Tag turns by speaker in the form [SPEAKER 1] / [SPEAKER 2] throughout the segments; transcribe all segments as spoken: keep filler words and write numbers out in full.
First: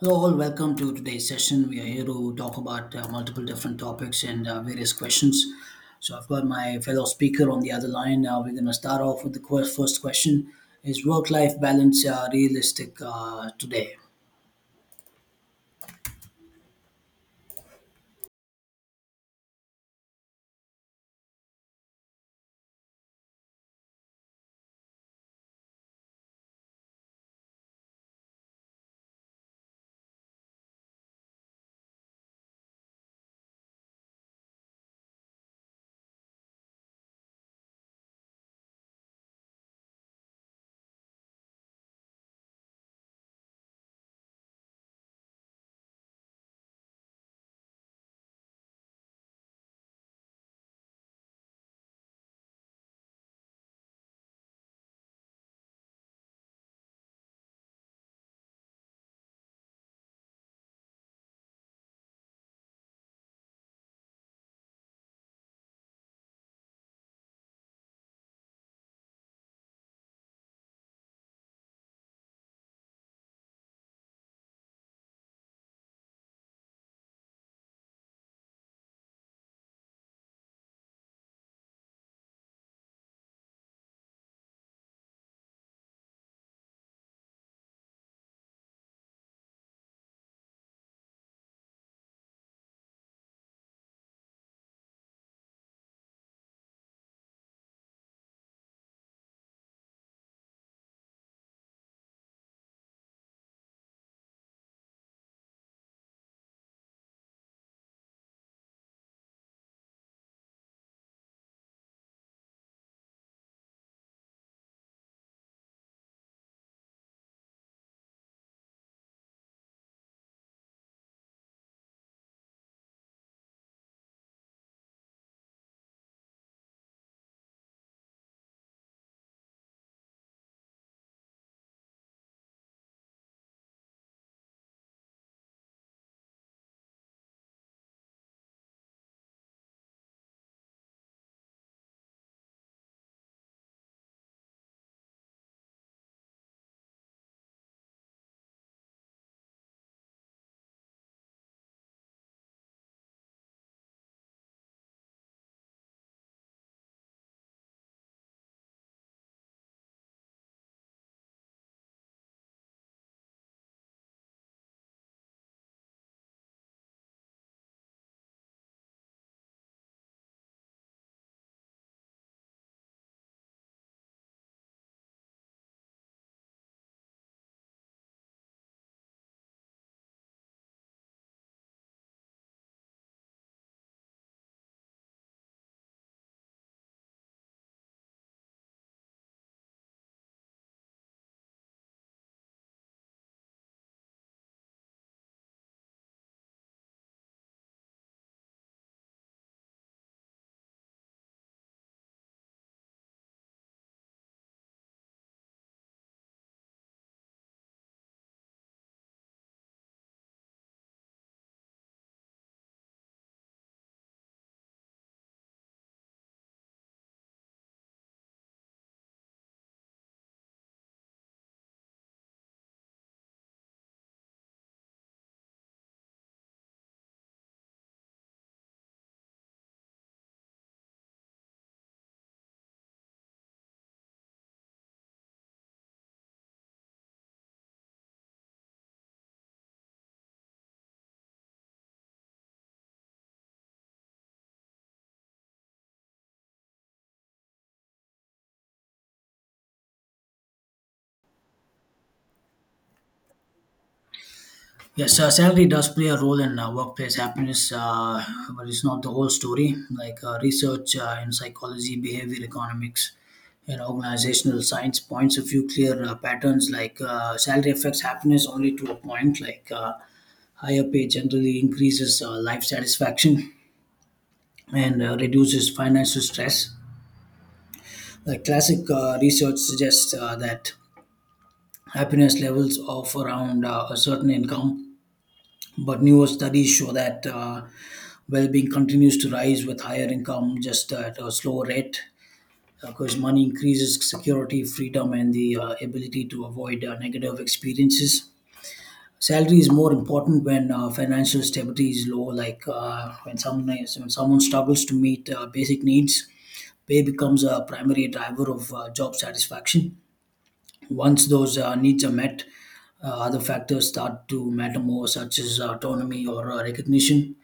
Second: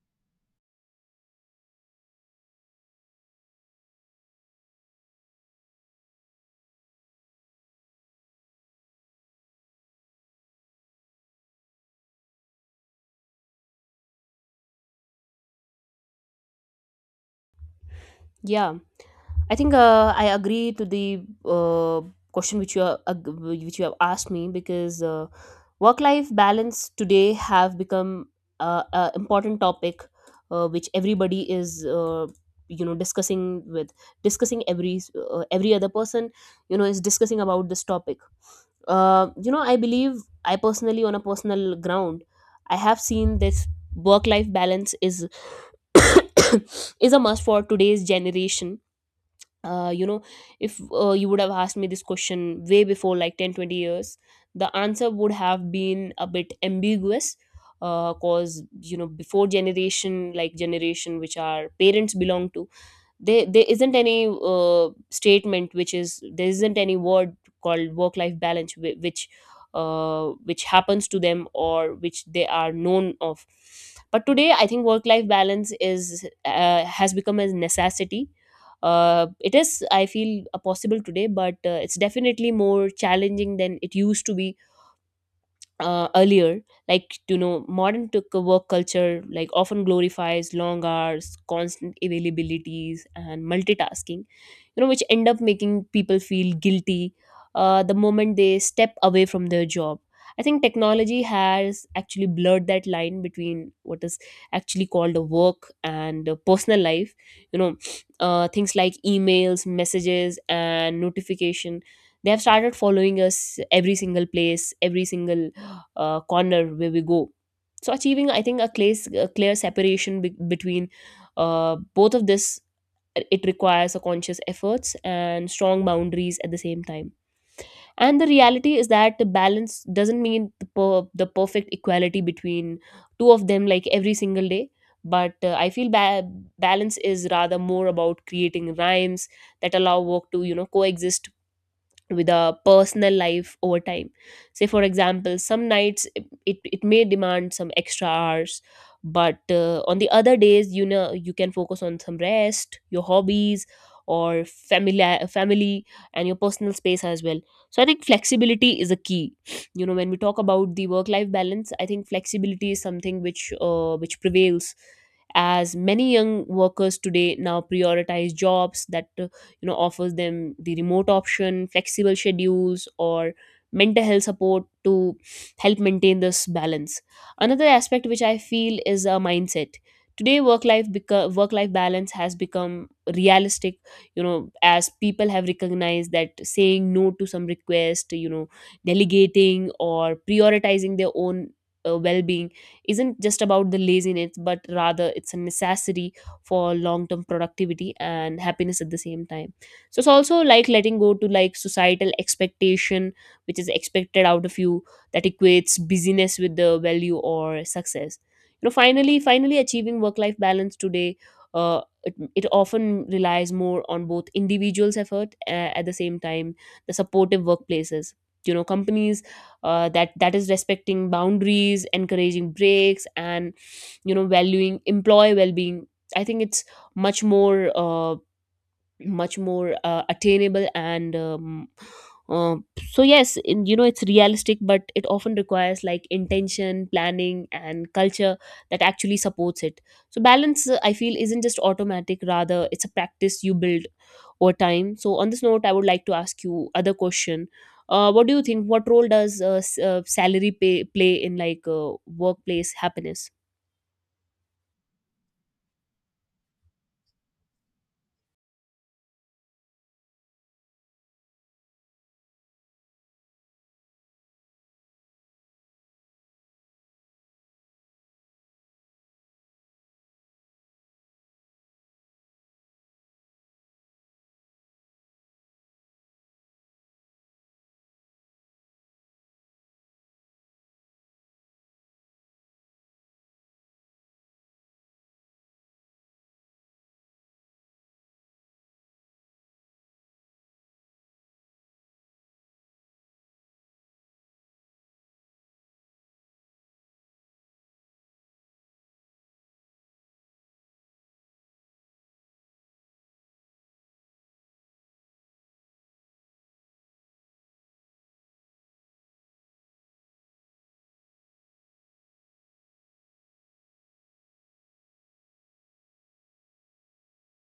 [SPEAKER 1] Hello, all. Welcome to today's session. We are here to talk about uh, multiple different topics and uh, various questions. So, I've got my fellow speaker on the other line. Uh, we're going to start off with the quest- first question. Is work life balance uh, realistic uh, today?
[SPEAKER 2] Yeah, I think uh, I agree to the uh, question which you are, ag- which you have asked me, because uh, work-life balance today have become uh, an important topic uh, which everybody is uh, you know discussing with discussing every uh, every other person, you know is discussing about this topic. Uh, you know, I believe, I personally, on a personal ground, I have seen this work-life balance is is a must for today's generation. uh, you know if uh, you would have asked me this question way before, like, ten, twenty years, the answer would have been a bit ambiguous, because you know before generation, like generation which our parents belong to, there, there isn't any uh, statement which is, there isn't any word called work life balance, whi- which uh, which happens to them or which they are known of. But today I think work life balance is uh, has become a necessity. Uh, it is, I feel, uh, possible today, but uh, it's definitely more challenging than it used to be, uh, earlier. Like, you know modern took work culture, like, often glorifies long hours, constant availabilities, and multitasking, you know which end up making people feel guilty uh, the moment they step away from their job. I think technology has actually blurred that line between what is actually called a work and a personal life, you know uh, things like emails, messages, and notification, they have started following us every single place, every single uh, corner where we go. So achieving, I think, a, clear a clear separation be- between uh, both of this, it requires a conscious efforts and strong boundaries at the same time. And the reality is that the balance doesn't mean the, per- the perfect equality between two of them, like every single day. But uh, I feel, ba- balance is rather more about creating rhymes that allow work to, you know coexist with a personal life over time. Say, for example, some nights it, it, it may demand some extra hours, but uh, on the other days, you know you can focus on some rest, your hobbies, or family family, and your personal space as well. So I think flexibility is a key. you know when we talk about the work life balance, I think flexibility is something which uh, which prevails, as many young workers today now prioritize jobs that uh, you know offers them the remote option, flexible schedules, or mental health support to help maintain this balance. Another aspect which I feel is a mindset. Today, work life beca- work life balance has become realistic, you know as people have recognized that saying no to some request, you know delegating or prioritizing their own uh, well-being isn't just about the laziness, but rather it's a necessity for long-term productivity and happiness at the same time. So it's also like letting go to, like, societal expectation which is expected out of you, that equates busyness with the value or success. You know finally finally achieving work life balance today, uh, it, it often relies more on both individuals effort, uh, at the same time, the supportive workplaces, you know companies, uh, that that is respecting boundaries, encouraging breaks, and you know valuing employee well-being, I think it's much more uh, much more uh, attainable, and um, uh, so yes, in, you know it's realistic, but it often requires like intention, planning, and culture that actually supports it. So balance, uh, I feel, isn't just automatic, rather it's a practice you build over time. So on this note, I would like to ask you other question. uh, what do you think, what role does uh, s- uh, salary pay play in, like, uh, workplace happiness?
[SPEAKER 1] Yes, uh, salary does play a role in uh, workplace happiness, uh, but it's not the whole story. Like uh, research uh, in psychology, behavior economics, and organizational science points a few clear uh, patterns. Like uh, salary affects happiness only to a point. Like uh, Higher pay generally increases uh, life satisfaction and uh, reduces financial stress. The classic uh, research suggests uh, that happiness levels of around uh, a certain income, but newer studies show that uh, well being continues to rise with higher income just at a slower rate. Because money increases security, freedom, and the uh, ability to avoid uh, negative experiences. Salary is more important when uh, financial stability is low, like uh, when someone is, when someone struggles to meet uh, basic needs, pay becomes a primary driver of uh, job satisfaction. Once those uh, needs are met, uh, other factors start to matter more, such as autonomy or uh, recognition.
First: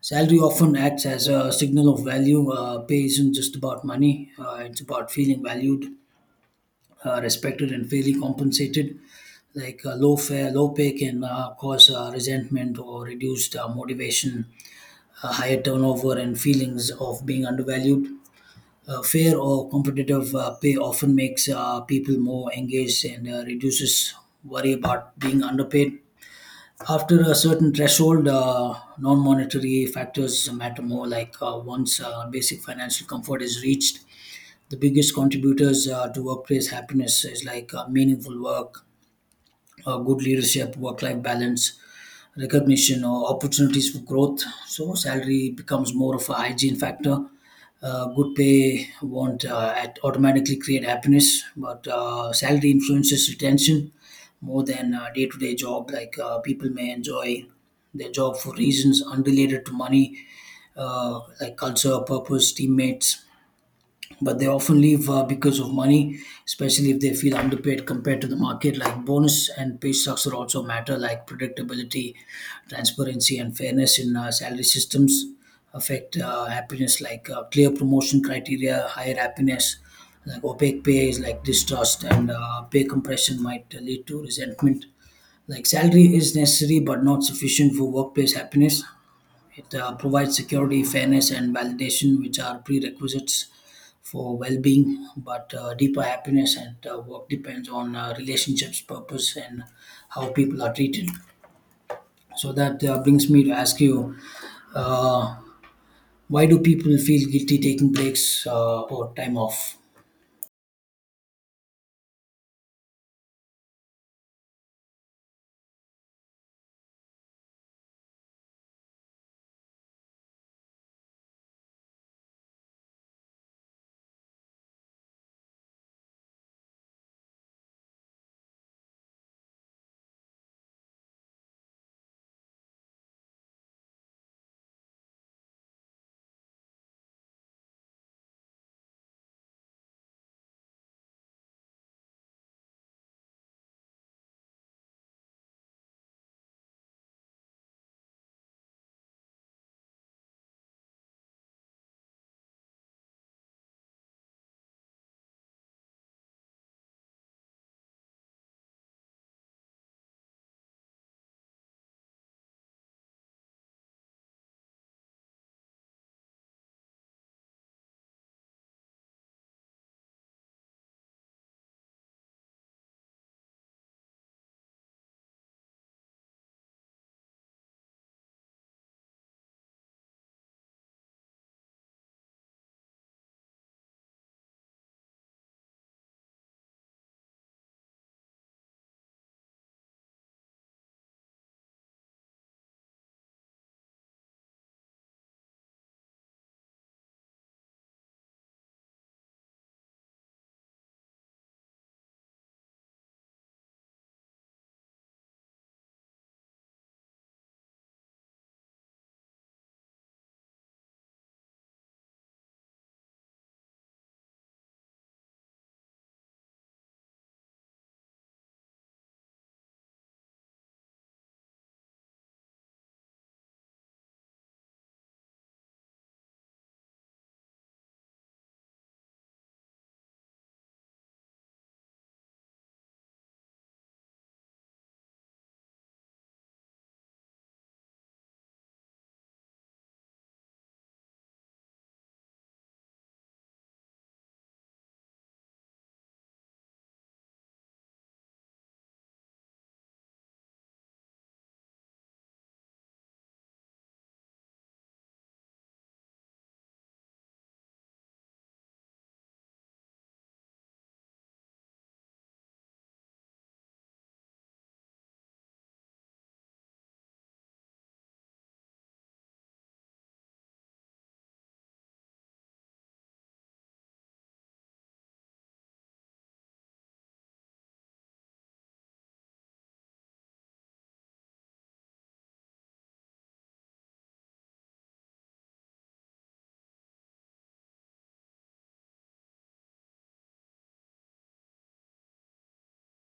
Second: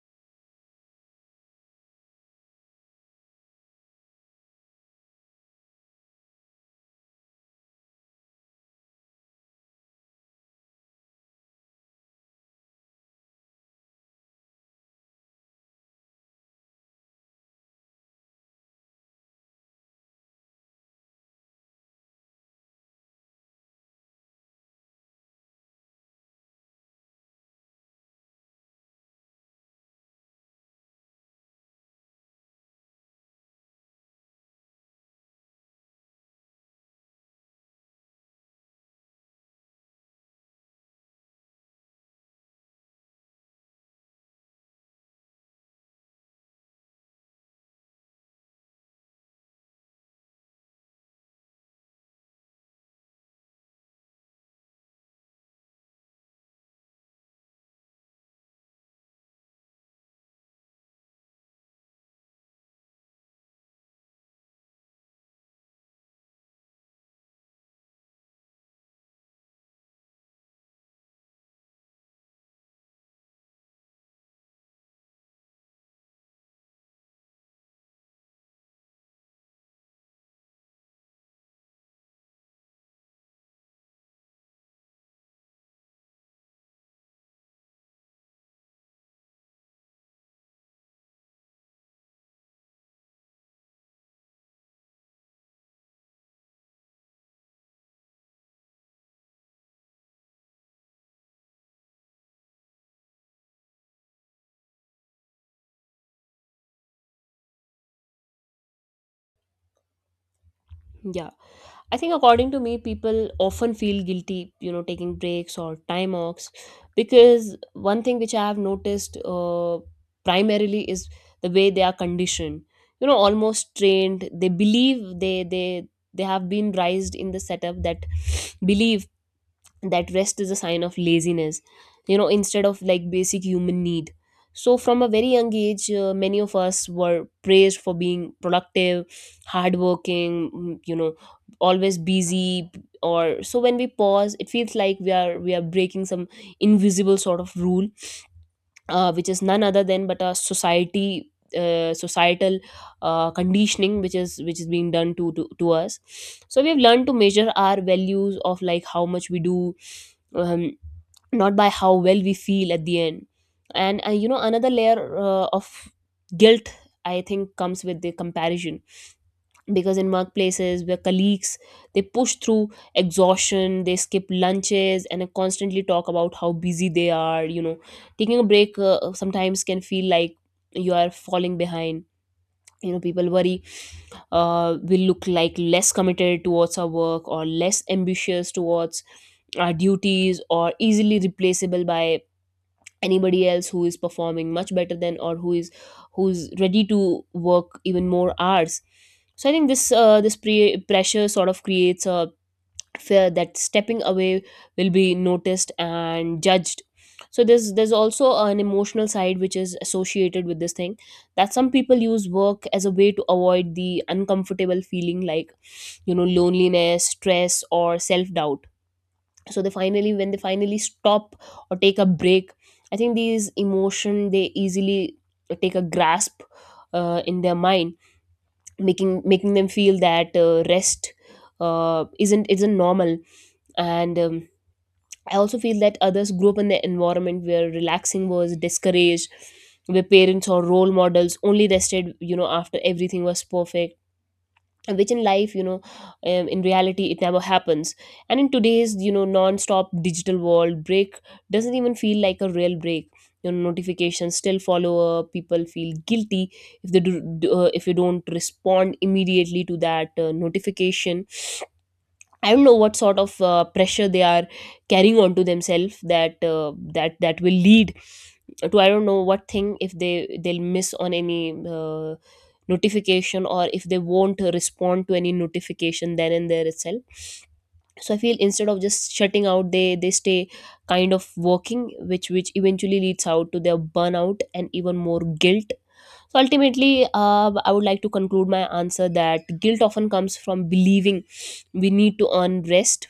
[SPEAKER 1] Salary often acts as a signal of value. Uh, pay isn't just about money, uh, it's about feeling valued, uh, respected and fairly compensated. Like uh, low fare, low pay can uh, cause uh, resentment or reduced uh, motivation, uh, higher turnover, and feelings of being undervalued. Uh, fair or competitive uh, pay often makes uh, people more engaged and uh, reduces worry about being underpaid. After a certain threshold, uh, non monetary factors matter more, like uh, once uh, basic financial comfort is reached, the biggest contributors uh, to workplace happiness is like uh, meaningful work, uh, good leadership, work life balance, recognition, or opportunities for growth. So, salary becomes more of a hygiene factor. Uh, good pay won't uh, at automatically create happiness, but uh, salary influences retention more than day to day job. Like uh, people may enjoy their job for reasons unrelated to money, uh, like culture, purpose, teammates, but they often leave uh, because of money, especially if they feel underpaid compared to the market. Like bonus and pay structure also matter, like predictability, transparency, and fairness in uh, salary systems affect uh, happiness, like uh, clear promotion criteria, higher happiness. Like opaque pay is like distrust, and uh, pay compression might lead to resentment. Like salary is necessary but not sufficient for workplace happiness. It uh, provides security, fairness, and validation, which are prerequisites for well-being, but uh, deeper happiness and uh, work depends on uh, relationships, purpose, and how people are treated. So that uh, brings me to ask you, uh, why do people feel guilty taking breaks uh, or time off?
[SPEAKER 2] Yeah. I think, according to me, people often feel guilty, you know, taking breaks or time offs, because one thing which I have noticed uh, primarily is the way they are conditioned, you know, almost trained. They believe they they they have been raised in the setup that believe that rest is a sign of laziness, you know instead of, like, basic human need. So from a very young age, uh, many of us were praised for being productive, hardworking, mm, you know always busy, or so, when we pause, it feels like we are we are breaking some invisible sort of rule, uh, which is none other than but a society uh, societal uh, conditioning which is which is being done to, to to us. So we have learned to measure our values of, like, how much we do, um, not by how well we feel at the end. And uh, you know another layer uh, of guilt, I think, comes with the comparison. Because in workplaces where colleagues, they push through exhaustion, they skip lunches, and uh, constantly talk about how busy they are, you know taking a break uh, sometimes can feel like you are falling behind. you know people worry, uh, we look like less committed towards our work, or less ambitious towards our duties, or easily replaceable by anybody else who is performing much better than, or who is who's ready to work even more hours. So I think this uh, this pre- pressure sort of creates a fear that stepping away will be noticed and judged. So there's there's also an emotional side which is associated with this thing, that some people use work as a way to avoid the uncomfortable feeling like, you know loneliness, stress, or self doubt. So they finally when they finally stop or take a break, I think these emotion, they easily take a grasp uh, in their mind, making making them feel that uh, rest uh, isn't isn't normal, and um, I also feel that others grew up in the environment where relaxing was discouraged, where parents or role models only rested, you know after everything was perfect, which in life, you know um, in reality, it never happens. And in today's, you know non-stop digital world, break doesn't even feel like a real break. Your notifications still follow up, people feel guilty if they do, do- uh, if you don't respond immediately to that uh, notification. I don't know what sort of uh, pressure they are carrying on to themselves, that uh, that that will lead to, I don't know what thing, if they they'll miss on any uh, notification, or if they won't respond to any notification then and there itself. So I feel instead of just shutting out, they they stay kind of working, which which eventually leads out to their burnout and even more guilt. So ultimately, uh, I would like to conclude my answer that guilt often comes from believing we need to earn rest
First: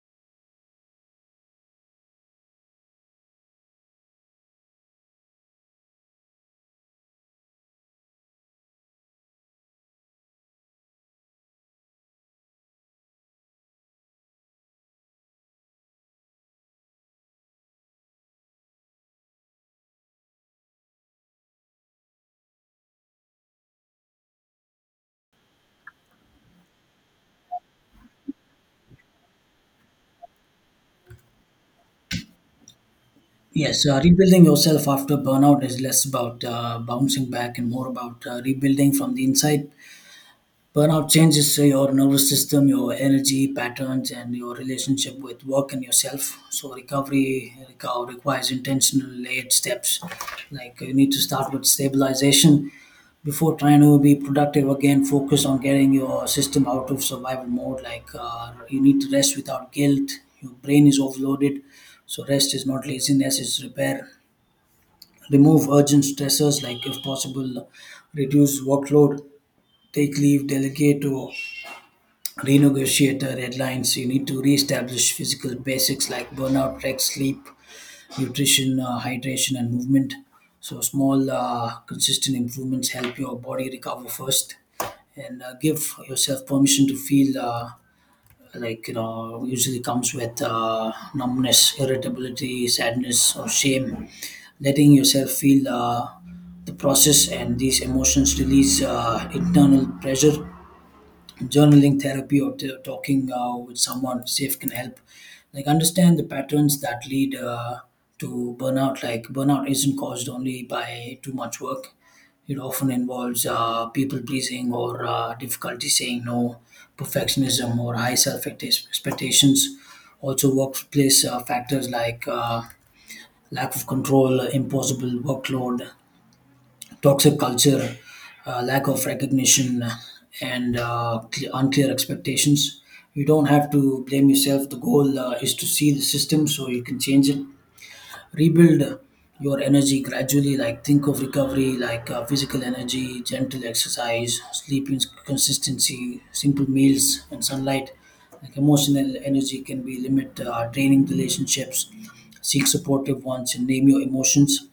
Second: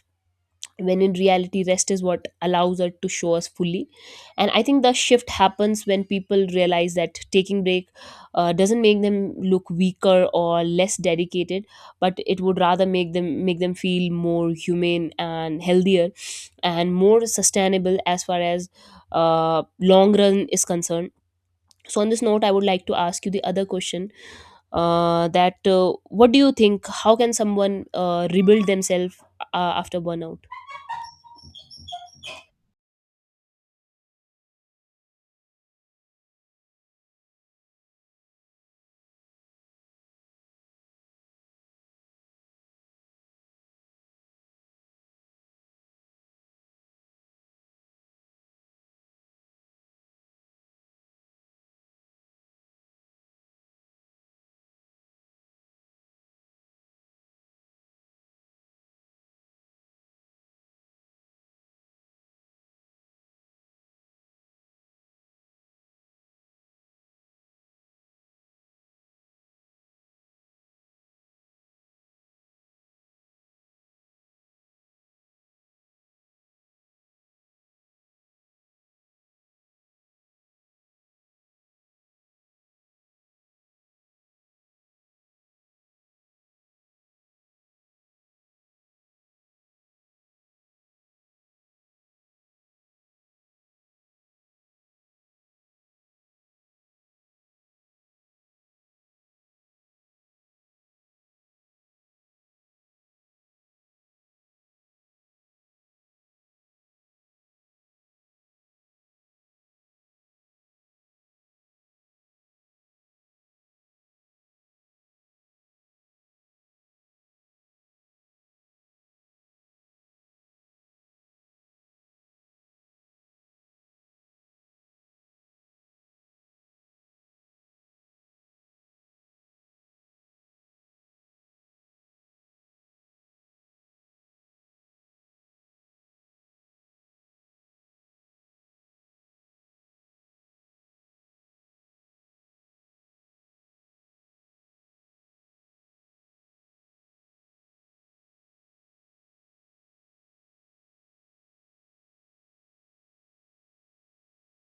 [SPEAKER 2] when in reality rest is what allows us to show us fully, and I think the shift happens when people realize that taking break uh, doesn't make them look weaker or less dedicated, but it would rather make them make them feel more humane and healthier and more sustainable as far as uh, long run is concerned. So on this note, I would like to ask you the other question, uh, that uh, what do you think, how can someone uh, rebuild themselves uh, after burnout?
[SPEAKER 1] Yes, uh, rebuilding yourself after burnout is less about uh, bouncing back and more about uh, rebuilding from the inside. Burnout changes uh, your nervous system, your energy patterns, and your relationship with work and yourself. So recovery reco- requires intentional, layered steps. Like, you need to start with stabilization before trying to be productive again. Focus on getting your system out of survival mode. Like uh, you need to rest without guilt. Your brain is overloaded, so rest is not laziness; it's repair. Remove urgent stressors, like if possible, reduce workload, take leave, delegate, or renegotiate the deadlines. You need to reestablish physical basics like burnout, rest, sleep, nutrition, uh, hydration, and movement. So small, uh, consistent improvements help your body recover first, and uh, give yourself permission to feel. Uh, like, you know, usually comes with uh, numbness, irritability, sadness, or shame. Letting yourself feel uh, the process and these emotions release uh, internal pressure, journaling, therapy, or t- talking uh, with someone safe can help like understand the patterns that lead uh, to burnout. Like burnout isn't caused only by too much work. It often involves uh, people pleasing or uh, difficulty saying no, perfectionism or high self expectations, also workplace uh, factors like uh, lack of control, impossible workload, toxic culture, uh, lack of recognition, and uh, cle unclear expectations. You don't have to blame yourself. The goal uh, is to see the system so you can change it. Rebuild your energy gradually. Like, think of recovery, like uh, physical energy, gentle exercise, sleeping consistency, simple meals, and sunlight. Like emotional energy can be limit uh, draining relationships. Seek supportive ones and name your emotions,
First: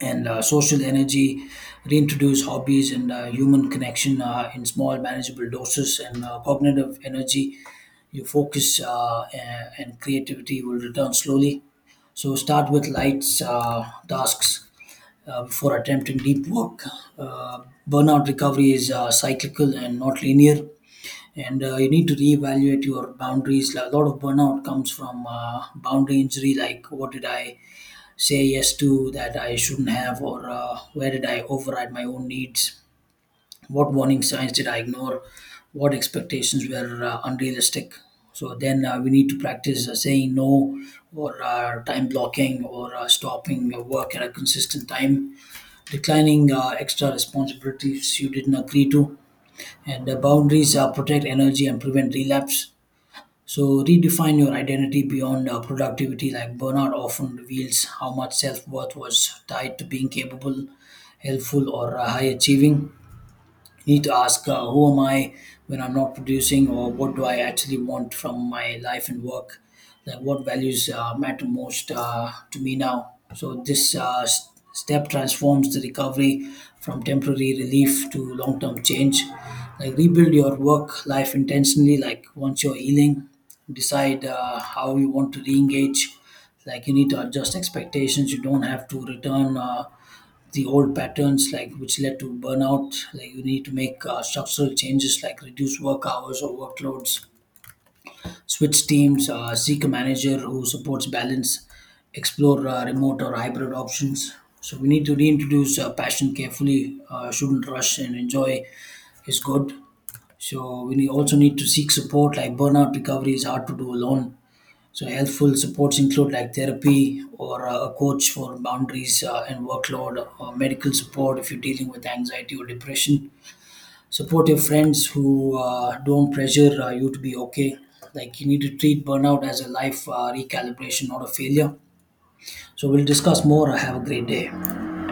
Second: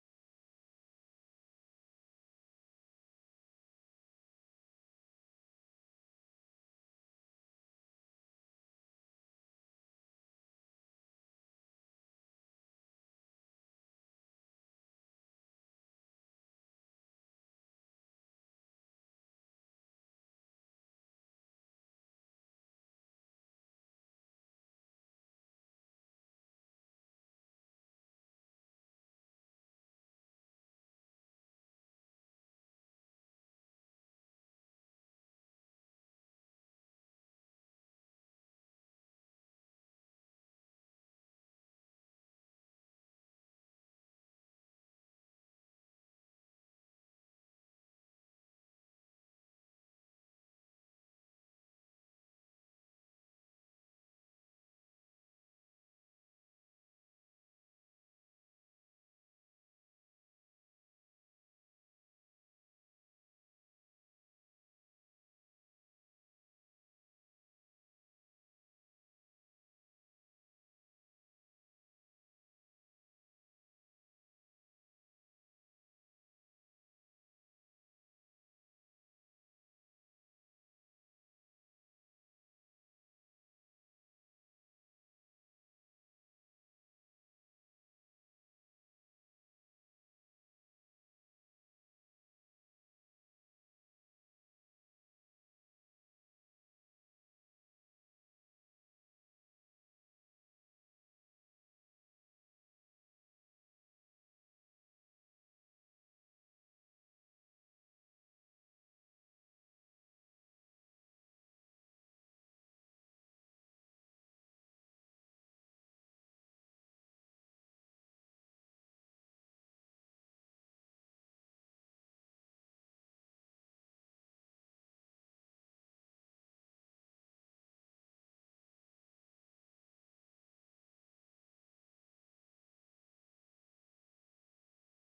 [SPEAKER 1] and uh, social energy, reintroduce hobbies and uh, human connection uh, in small, manageable doses, and uh, cognitive energy. Your focus uh, a- and creativity will return slowly. So start with light uh, tasks uh, before attempting deep work. Uh, Burnout recovery is uh, cyclical and not linear, and uh, you need to reevaluate your boundaries. A lot of burnout comes from uh, boundary injury, like, what did I say yes to that I shouldn't have, or uh, where did I override my own needs? What warning signs did I ignore? What expectations were uh, unrealistic? So then uh, we need to practice uh, saying no, or uh, time blocking, or uh, stopping uh, work at a consistent time, declining uh, extra responsibilities you didn't agree to, and uh, boundaries uh, protect energy and prevent relapse. So redefine your identity beyond uh, productivity. Like burnout often reveals how much self worth was tied to being capable, helpful, or uh, high achieving. You need to ask, uh, who am I when I'm not producing, or what do I actually want from my life and work? Like, what values uh, matter most uh, to me now? So this uh, s- step transforms the recovery from temporary relief to long-term change. Like, rebuild your work life intentionally. Like, once you're healing, decide uh, how you want to re-engage. Like you need to adjust expectations. You don't have to return. Uh, the old patterns, like which led to burnout, like you need to make uh, structural changes, like reduce work hours or workloads, switch teams, uh, seek a manager who supports balance, explore uh, remote or hybrid options. So we need to reintroduce uh, passion carefully, uh, shouldn't rush, and enjoy is good. So we need, also need to seek support, like burnout recovery is hard to do alone. So helpful supports include, like therapy or uh, a coach for boundaries uh, and workload, or medical support if you're dealing with anxiety or depression. Support your friends who uh, don't pressure uh, you to be okay. Like you need to treat burnout as a life uh, recalibration, not a failure. So we'll discuss more. Have a great day.